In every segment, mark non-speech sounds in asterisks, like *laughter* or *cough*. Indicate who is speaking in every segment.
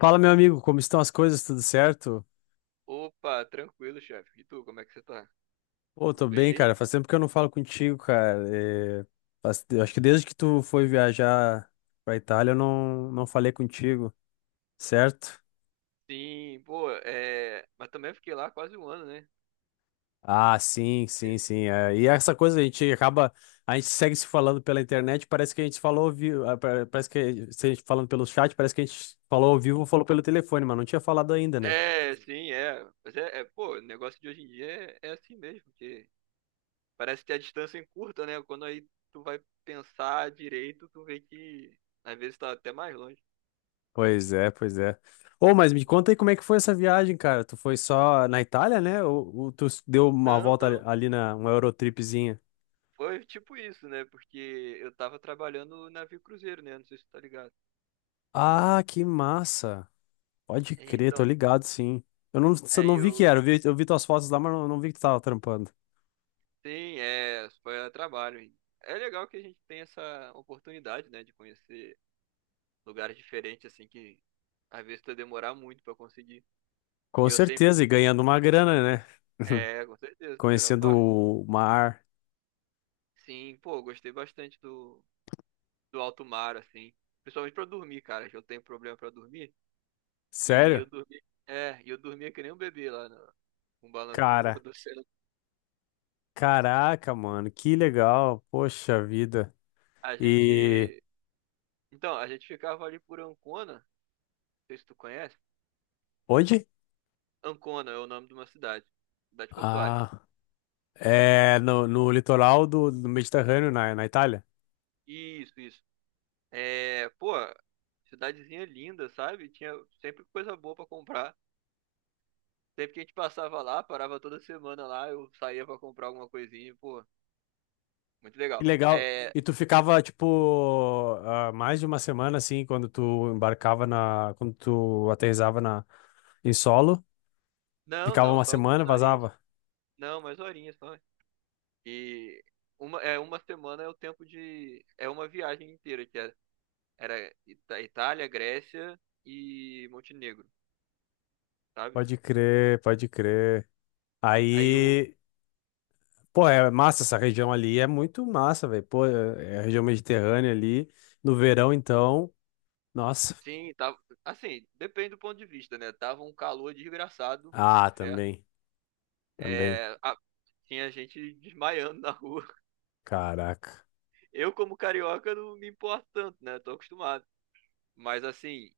Speaker 1: Fala, meu amigo, como estão as coisas? Tudo certo?
Speaker 2: Opa, tranquilo, chefe. E tu, como é que você tá?
Speaker 1: Pô,
Speaker 2: Tudo
Speaker 1: tô
Speaker 2: bem
Speaker 1: bem,
Speaker 2: aí?
Speaker 1: cara. Faz tempo que eu não falo contigo, cara. Eu acho que desde que tu foi viajar pra Itália, eu não falei contigo, certo?
Speaker 2: Sim, pô, é. Mas também fiquei lá quase um ano, né?
Speaker 1: Ah, sim, sim,
Speaker 2: Teve-
Speaker 1: sim. E essa coisa, a gente acaba. A gente segue se falando pela internet, parece que a gente falou ao vivo. Parece que se a gente falando pelo chat, parece que a gente falou ao vivo ou falou pelo telefone, mas não tinha falado ainda, né?
Speaker 2: É, sim, é. Mas pô, o negócio de hoje em dia é assim mesmo, porque parece que a distância é curta, né? Quando aí tu vai pensar direito, tu vê que às vezes tá até mais longe.
Speaker 1: Pois é, pois é. Ô, mas me conta aí como é que foi essa viagem, cara. Tu foi só na Itália, né? Ou tu deu uma
Speaker 2: Não,
Speaker 1: volta ali
Speaker 2: não.
Speaker 1: ali na uma Eurotripzinha?
Speaker 2: Foi tipo isso, né? Porque eu tava trabalhando no navio cruzeiro, né? Não sei se tu tá ligado.
Speaker 1: Ah, que massa. Pode crer, tô
Speaker 2: Então,
Speaker 1: ligado, sim. Eu não, só
Speaker 2: aí
Speaker 1: não vi que
Speaker 2: eu.
Speaker 1: era, eu vi tuas fotos lá, mas não vi que tu tava trampando.
Speaker 2: Sim, é, foi a trabalho. É legal que a gente tem essa oportunidade, né, de conhecer lugares diferentes, assim, que às vezes tu demorar muito pra conseguir. E
Speaker 1: Com
Speaker 2: eu sempre,
Speaker 1: certeza, e ganhando uma grana, né? *laughs*
Speaker 2: é, com certeza, a melhor
Speaker 1: Conhecendo
Speaker 2: parte.
Speaker 1: o mar.
Speaker 2: Sim, pô, gostei bastante do alto mar, assim, principalmente pra dormir, cara, que eu tenho problema pra dormir. E eu
Speaker 1: Sério?
Speaker 2: dormi, é, e eu dormia que nem um bebê lá no balanço
Speaker 1: Cara,
Speaker 2: do oceano.
Speaker 1: caraca, mano, que legal. Poxa vida.
Speaker 2: A
Speaker 1: E
Speaker 2: gente, então, a gente ficava ali por Ancona, não sei se tu conhece.
Speaker 1: onde?
Speaker 2: Ancona é o nome de uma cidade, cidade portuária.
Speaker 1: Ah. É, no litoral do Mediterrâneo, na Itália.
Speaker 2: Isso, isso. É, pô, cidadezinha linda, sabe? Tinha sempre coisa boa pra comprar. Sempre que a gente passava lá, parava toda semana lá, eu saía pra comprar alguma coisinha, pô, muito
Speaker 1: Que
Speaker 2: legal.
Speaker 1: legal.
Speaker 2: É,
Speaker 1: E tu ficava, tipo, mais de uma semana, assim, quando tu embarcava na. Quando tu aterrissava em solo.
Speaker 2: não,
Speaker 1: Ficava
Speaker 2: não,
Speaker 1: uma
Speaker 2: só
Speaker 1: semana,
Speaker 2: algumas horinhas.
Speaker 1: vazava.
Speaker 2: Não, mais horinhas só. E uma, é, uma semana é o tempo de. É uma viagem inteira, que era Itália, Grécia e Montenegro, sabe?
Speaker 1: Pode crer, pode crer.
Speaker 2: Aí o.
Speaker 1: Aí, pô, é massa essa região ali. É muito massa, velho. Pô, é a região mediterrânea ali. No verão, então, nossa.
Speaker 2: Sim, tava. Assim, depende do ponto de vista, né? Tava um calor desgraçado dos
Speaker 1: Ah,
Speaker 2: infernos.
Speaker 1: também, também.
Speaker 2: É, a- Tinha gente desmaiando na rua.
Speaker 1: Caraca.
Speaker 2: *laughs* Eu, como carioca, não me importo tanto, né? Tô acostumado. Mas assim,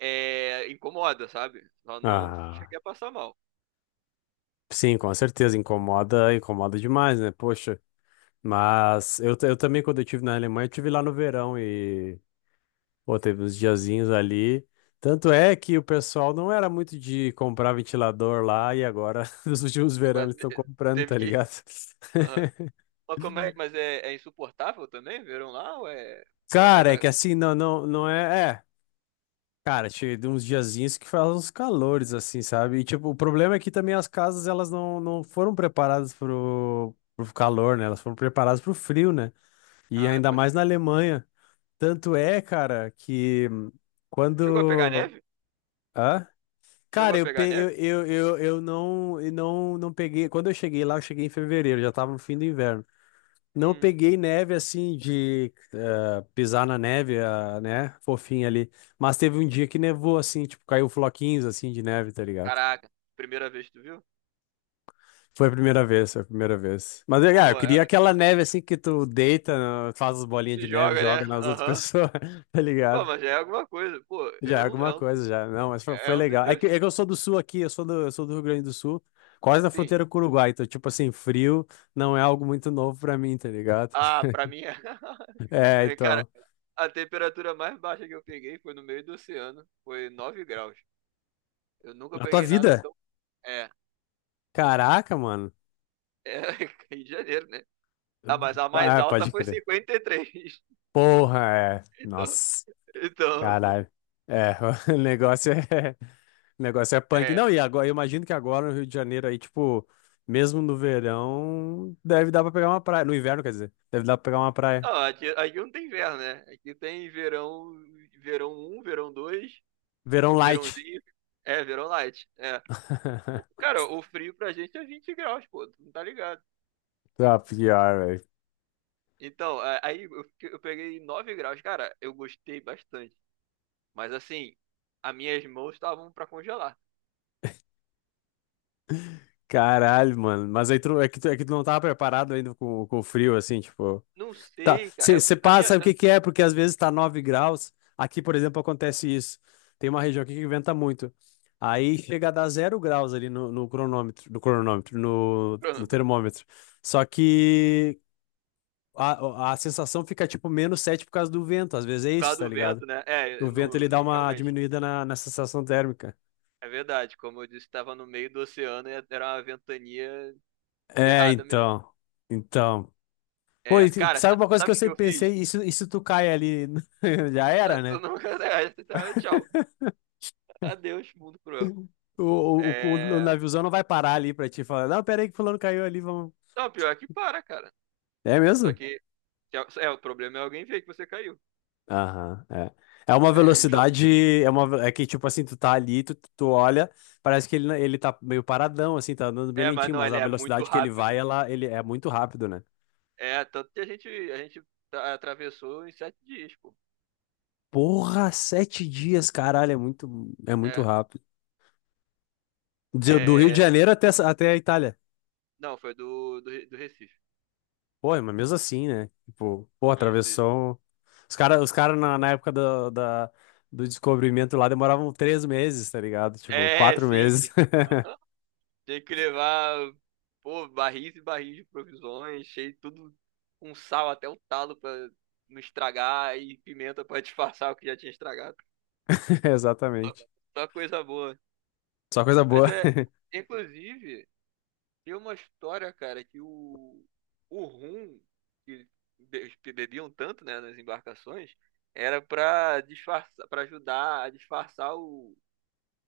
Speaker 2: é, incomoda, sabe? Só não
Speaker 1: Ah.
Speaker 2: cheguei a passar mal.
Speaker 1: Sim, com certeza, incomoda, incomoda demais, né? Poxa, mas eu também, quando eu estive na Alemanha, eu estive lá no verão e, pô, teve uns diazinhos ali. Tanto é que o pessoal não era muito de comprar ventilador lá e agora, *laughs* nos últimos verões, eles estão comprando, tá
Speaker 2: Teve que.
Speaker 1: ligado?
Speaker 2: *laughs* Aham. Mas como é? Mas é, é insuportável também? Verão lá? Ou é, é mais.
Speaker 1: Cara, é
Speaker 2: A-
Speaker 1: que assim, não é. É, cara, tinha de uns diazinhos que faz uns calores, assim, sabe? E, tipo, o problema é que também as casas, elas não foram preparadas pro calor, né? Elas foram preparadas pro frio, né? E
Speaker 2: Ah,
Speaker 1: ainda
Speaker 2: pode
Speaker 1: mais na
Speaker 2: crer.
Speaker 1: Alemanha. Tanto é, cara, que
Speaker 2: Chegou a pegar
Speaker 1: quando.
Speaker 2: neve?
Speaker 1: Hã?
Speaker 2: Chegou
Speaker 1: Cara,
Speaker 2: a
Speaker 1: eu, pe...
Speaker 2: pegar neve?
Speaker 1: eu não peguei. Quando eu cheguei lá, eu cheguei em fevereiro, já tava no fim do inverno. Não
Speaker 2: Hum,
Speaker 1: peguei neve assim de pisar na neve, ah, né? Fofinha ali. Mas teve um dia que nevou, assim, tipo, caiu floquinhos assim de neve, tá ligado?
Speaker 2: caraca. Primeira vez que tu viu?
Speaker 1: Foi a primeira vez, foi a primeira vez. Mas
Speaker 2: Pô,
Speaker 1: eu
Speaker 2: mano,
Speaker 1: queria
Speaker 2: é-
Speaker 1: aquela neve assim que tu deita, faz as bolinhas
Speaker 2: Se
Speaker 1: de neve,
Speaker 2: joga, né?
Speaker 1: joga nas outras
Speaker 2: Aham.
Speaker 1: pessoas, *laughs* tá
Speaker 2: Bom,
Speaker 1: ligado?
Speaker 2: mas já é alguma coisa. Pô, é
Speaker 1: Já é
Speaker 2: um,
Speaker 1: alguma
Speaker 2: é um,
Speaker 1: coisa, já. Não, mas foi,
Speaker 2: é
Speaker 1: foi
Speaker 2: um dos
Speaker 1: legal. É que, é
Speaker 2: meus.
Speaker 1: que eu sou do sul aqui, eu sou do Rio Grande do Sul, quase na
Speaker 2: Sim.
Speaker 1: fronteira com o Uruguai. Então, tipo assim, frio não é algo muito novo pra mim, tá ligado?
Speaker 2: Ah,
Speaker 1: *laughs*
Speaker 2: pra mim é.
Speaker 1: É,
Speaker 2: *laughs* Cara,
Speaker 1: então.
Speaker 2: a temperatura mais baixa que eu peguei foi no meio do oceano. Foi 9 graus. Eu nunca
Speaker 1: Na tua
Speaker 2: peguei nada
Speaker 1: vida?
Speaker 2: tão. É, sim.
Speaker 1: Caraca, mano.
Speaker 2: É, *laughs* Rio de Janeiro, né? Ah, mas a mais
Speaker 1: Ah,
Speaker 2: alta
Speaker 1: pode
Speaker 2: foi
Speaker 1: crer.
Speaker 2: 53. *laughs*
Speaker 1: Porra, é.
Speaker 2: Então,
Speaker 1: Nossa,
Speaker 2: então
Speaker 1: caralho. É, *laughs* o negócio é. *laughs* O negócio é punk.
Speaker 2: é.
Speaker 1: Não, e agora, eu imagino que agora no Rio de Janeiro aí, tipo, mesmo no verão, deve dar pra pegar uma praia. No inverno, quer dizer, deve dar pra pegar uma praia.
Speaker 2: Não, aqui, aqui não tem inverno, né? Aqui tem verão, verão um, verão 2,
Speaker 1: Verão light.
Speaker 2: verãozinho. É, verão light. É. O-
Speaker 1: *laughs*
Speaker 2: Cara, o frio pra gente é 20 graus, pô. Tu não tá ligado?
Speaker 1: Tá pior, velho.
Speaker 2: Então, eu peguei 9 graus. Cara, eu gostei bastante. Mas assim, as minhas mãos estavam pra congelar.
Speaker 1: Caralho, mano. Mas aí tu, é que tu não tava preparado ainda com o frio, assim, tipo.
Speaker 2: Não
Speaker 1: Tá,
Speaker 2: sei, cara. É
Speaker 1: você
Speaker 2: porque a
Speaker 1: passa,
Speaker 2: minha,
Speaker 1: sabe o
Speaker 2: é
Speaker 1: que que é? Porque às vezes tá 9 graus. Aqui, por exemplo, acontece isso. Tem uma região aqui que venta muito. Aí chega a dar 0 graus ali no cronômetro, no cronômetro, no
Speaker 2: por
Speaker 1: termômetro. Só que a sensação fica tipo -7 por causa do vento. Às vezes é
Speaker 2: causa
Speaker 1: isso, tá
Speaker 2: do
Speaker 1: ligado?
Speaker 2: vento, né? É,
Speaker 1: O vento
Speaker 2: no,
Speaker 1: ele dá uma
Speaker 2: realmente.
Speaker 1: diminuída na sensação térmica.
Speaker 2: É verdade. Como eu disse, estava no meio do oceano e era uma ventania
Speaker 1: É,
Speaker 2: ferrada mesmo.
Speaker 1: então. Então, pô,
Speaker 2: É,
Speaker 1: e
Speaker 2: cara,
Speaker 1: sabe uma coisa que eu
Speaker 2: sabe o que
Speaker 1: sempre
Speaker 2: eu fiz?
Speaker 1: pensei? Isso tu cai ali, *laughs* já era,
Speaker 2: *laughs* Tu
Speaker 1: né?
Speaker 2: não *laughs* tá, tchau. Adeus, mundo cruel.
Speaker 1: O
Speaker 2: É...
Speaker 1: naviozão não vai parar ali pra ti e falar, não, pera aí que fulano caiu ali, vamos.
Speaker 2: Não, pior é que para, cara.
Speaker 1: É
Speaker 2: Só
Speaker 1: mesmo?
Speaker 2: que é, o problema é alguém ver que você caiu.
Speaker 1: Aham, é. É uma
Speaker 2: *laughs* Então,
Speaker 1: velocidade, é que tipo assim, tu tá ali, tu olha, parece que ele, não- ele tá meio paradão, assim, tá andando bem
Speaker 2: é, mas
Speaker 1: lentinho,
Speaker 2: não,
Speaker 1: mas
Speaker 2: ele
Speaker 1: a
Speaker 2: é muito
Speaker 1: velocidade que ele
Speaker 2: rápido.
Speaker 1: vai, ela, ele é muito rápido, né?
Speaker 2: É, tanto que a gente atravessou em 7 dias, pô.
Speaker 1: Porra, 7 dias, caralho, é muito
Speaker 2: É,
Speaker 1: rápido. Do Rio de
Speaker 2: é,
Speaker 1: Janeiro até, até a Itália.
Speaker 2: não, foi do do Recife.
Speaker 1: Pô, mas mesmo assim, né? Tipo, pô,
Speaker 2: Isso, isso.
Speaker 1: atravessou um. Os cara na época do descobrimento lá demoravam 3 meses, tá ligado? Tipo,
Speaker 2: É, *laughs*
Speaker 1: quatro
Speaker 2: sim.
Speaker 1: meses.
Speaker 2: Tem que levar, pô, barris e barris de provisões, cheio de tudo com sal até o talo pra não estragar e pimenta pra *laughs* disfarçar o que já tinha estragado.
Speaker 1: *laughs*
Speaker 2: Só
Speaker 1: Exatamente.
Speaker 2: só coisa boa.
Speaker 1: Só coisa
Speaker 2: Mas
Speaker 1: boa.
Speaker 2: é,
Speaker 1: *laughs*
Speaker 2: inclusive, tem uma história, cara, que o rum que bebiam tanto, né, nas embarcações, era pra disfarçar, para ajudar a disfarçar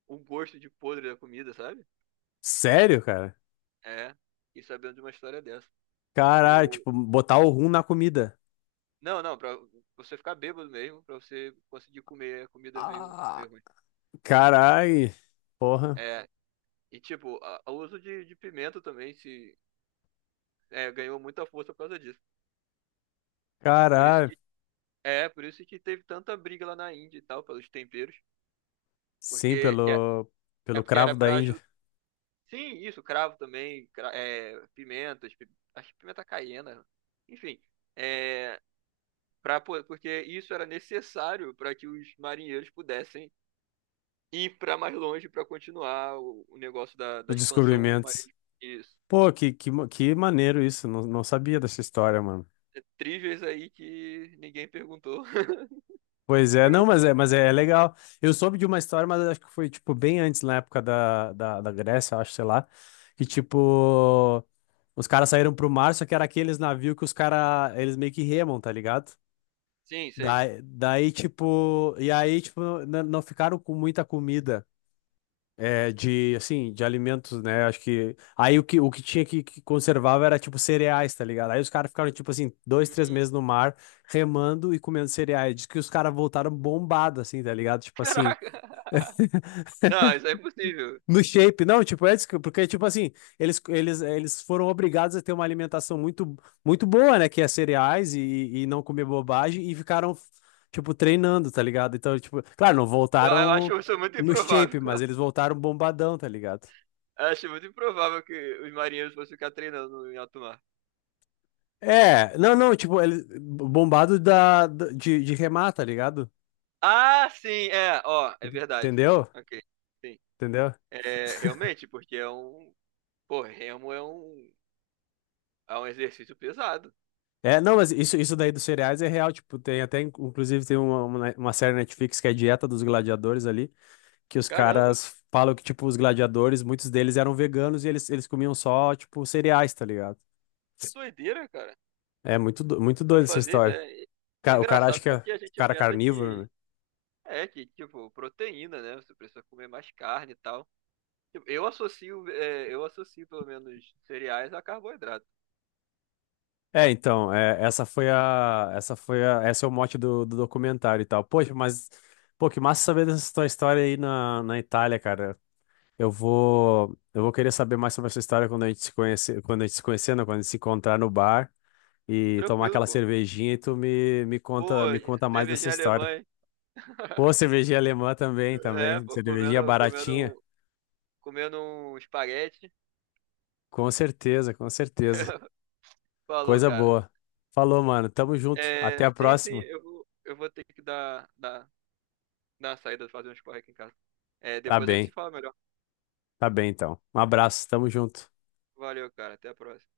Speaker 2: o gosto de podre da comida, sabe?
Speaker 1: Sério, cara?
Speaker 2: É, e sabendo de uma história dessa.
Speaker 1: Caralho,
Speaker 2: O,
Speaker 1: tipo, botar o rum na comida.
Speaker 2: não, não, pra você ficar bêbado mesmo, pra você conseguir comer a comida meio,
Speaker 1: Ah,
Speaker 2: meio ruim.
Speaker 1: caralho. Porra.
Speaker 2: É, e tipo, o uso de pimenta também se é, ganhou muita força por causa disso. Por isso
Speaker 1: Caralho.
Speaker 2: que, é, por isso que teve tanta briga lá na Índia e tal, pelos temperos.
Speaker 1: Sim,
Speaker 2: Porque que é
Speaker 1: pelo,
Speaker 2: é
Speaker 1: pelo
Speaker 2: porque era
Speaker 1: cravo da
Speaker 2: pra
Speaker 1: Índia.
Speaker 2: ajudar. Sim, isso, cravo também, pimentas, acho que pimenta caiena, enfim, é, pra, porque isso era necessário para que os marinheiros pudessem ir para mais longe para continuar o negócio da
Speaker 1: Os
Speaker 2: expansão
Speaker 1: descobrimentos.
Speaker 2: marítima. Isso.
Speaker 1: Pô, que maneiro isso. Não, não sabia dessa história, mano.
Speaker 2: É, trivias aí que ninguém perguntou.
Speaker 1: Pois é, não, mas
Speaker 2: *laughs*
Speaker 1: é, mas é é legal. Eu soube de uma história, mas acho que foi, tipo, bem antes, na época da Grécia, acho, sei lá, que, tipo, os caras saíram pro mar, só que era aqueles navios que os caras, eles meio que remam, tá ligado?
Speaker 2: Sim, sei.
Speaker 1: Daí, tipo, e aí, tipo, não ficaram com muita comida. É, de, assim, de alimentos, né? Acho que. Aí o que tinha que conservava era, tipo, cereais, tá ligado? Aí os caras ficaram, tipo, assim, dois, três
Speaker 2: Hum,
Speaker 1: meses no mar, remando e comendo cereais. Diz que os caras voltaram bombado, assim, tá ligado? Tipo assim.
Speaker 2: caraca. *laughs* Não, isso é impossível.
Speaker 1: No shape, não, tipo, é, isso porque, tipo assim, eles foram obrigados a ter uma alimentação muito, muito boa, né? Que é cereais e não comer bobagem e ficaram, tipo, treinando, tá ligado? Então, tipo, claro, não
Speaker 2: Eu
Speaker 1: voltaram
Speaker 2: acho isso muito
Speaker 1: no
Speaker 2: improvável.
Speaker 1: shape, mas eles voltaram bombadão, tá ligado?
Speaker 2: Acho muito improvável que os marinheiros fossem ficar treinando em alto mar.
Speaker 1: É, não, não, tipo, ele bombado de remar, tá ligado?
Speaker 2: Ah, sim, é, ó, é verdade.
Speaker 1: Entendeu?
Speaker 2: Ok, sim.
Speaker 1: Entendeu?
Speaker 2: É, realmente, porque é um. Pô, remo é um exercício pesado.
Speaker 1: É, não, mas isso daí dos cereais é real, tipo, tem até, inclusive, tem uma série na Netflix que é a Dieta dos Gladiadores ali, que os
Speaker 2: Caramba,
Speaker 1: caras falam que, tipo, os gladiadores, muitos deles eram veganos e eles comiam só, tipo, cereais, tá ligado?
Speaker 2: que doideira, cara.
Speaker 1: É muito
Speaker 2: Não
Speaker 1: doido essa
Speaker 2: fazia
Speaker 1: história.
Speaker 2: ideia. É
Speaker 1: O cara acha
Speaker 2: engraçado
Speaker 1: que é o
Speaker 2: porque a gente
Speaker 1: cara é
Speaker 2: pensa
Speaker 1: carnívoro, né?
Speaker 2: que. É, que, tipo, proteína, né? Você precisa comer mais carne e tal. Tipo, eu associo, eu associo pelo menos cereais a carboidrato.
Speaker 1: É, então, esse é o mote do documentário e tal. Poxa, mas, pô, que massa saber dessa tua história aí na Itália, cara. Eu vou querer saber mais sobre essa história quando a gente se conhecer, quando a gente se conhecer, não, quando a gente se encontrar no bar e tomar
Speaker 2: Tranquilo,
Speaker 1: aquela
Speaker 2: pô.
Speaker 1: cervejinha e tu me
Speaker 2: Pô,
Speaker 1: conta, me conta mais dessa
Speaker 2: cervejinha
Speaker 1: história.
Speaker 2: alemã, hein? *laughs*
Speaker 1: Pô, cervejinha alemã também,
Speaker 2: É,
Speaker 1: também,
Speaker 2: pô,
Speaker 1: cervejinha baratinha.
Speaker 2: comendo um espaguete.
Speaker 1: Com certeza, com certeza.
Speaker 2: *laughs* Falou,
Speaker 1: Coisa
Speaker 2: cara.
Speaker 1: boa. Falou, mano, tamo junto. Até
Speaker 2: É,
Speaker 1: a
Speaker 2: sim, sim,
Speaker 1: próxima.
Speaker 2: eu vou ter que dar uma saída, fazer um esporte aqui em casa. É,
Speaker 1: Tá
Speaker 2: depois a gente se
Speaker 1: bem.
Speaker 2: fala melhor.
Speaker 1: Tá bem, então. Um abraço, tamo junto.
Speaker 2: Valeu, cara. Até a próxima.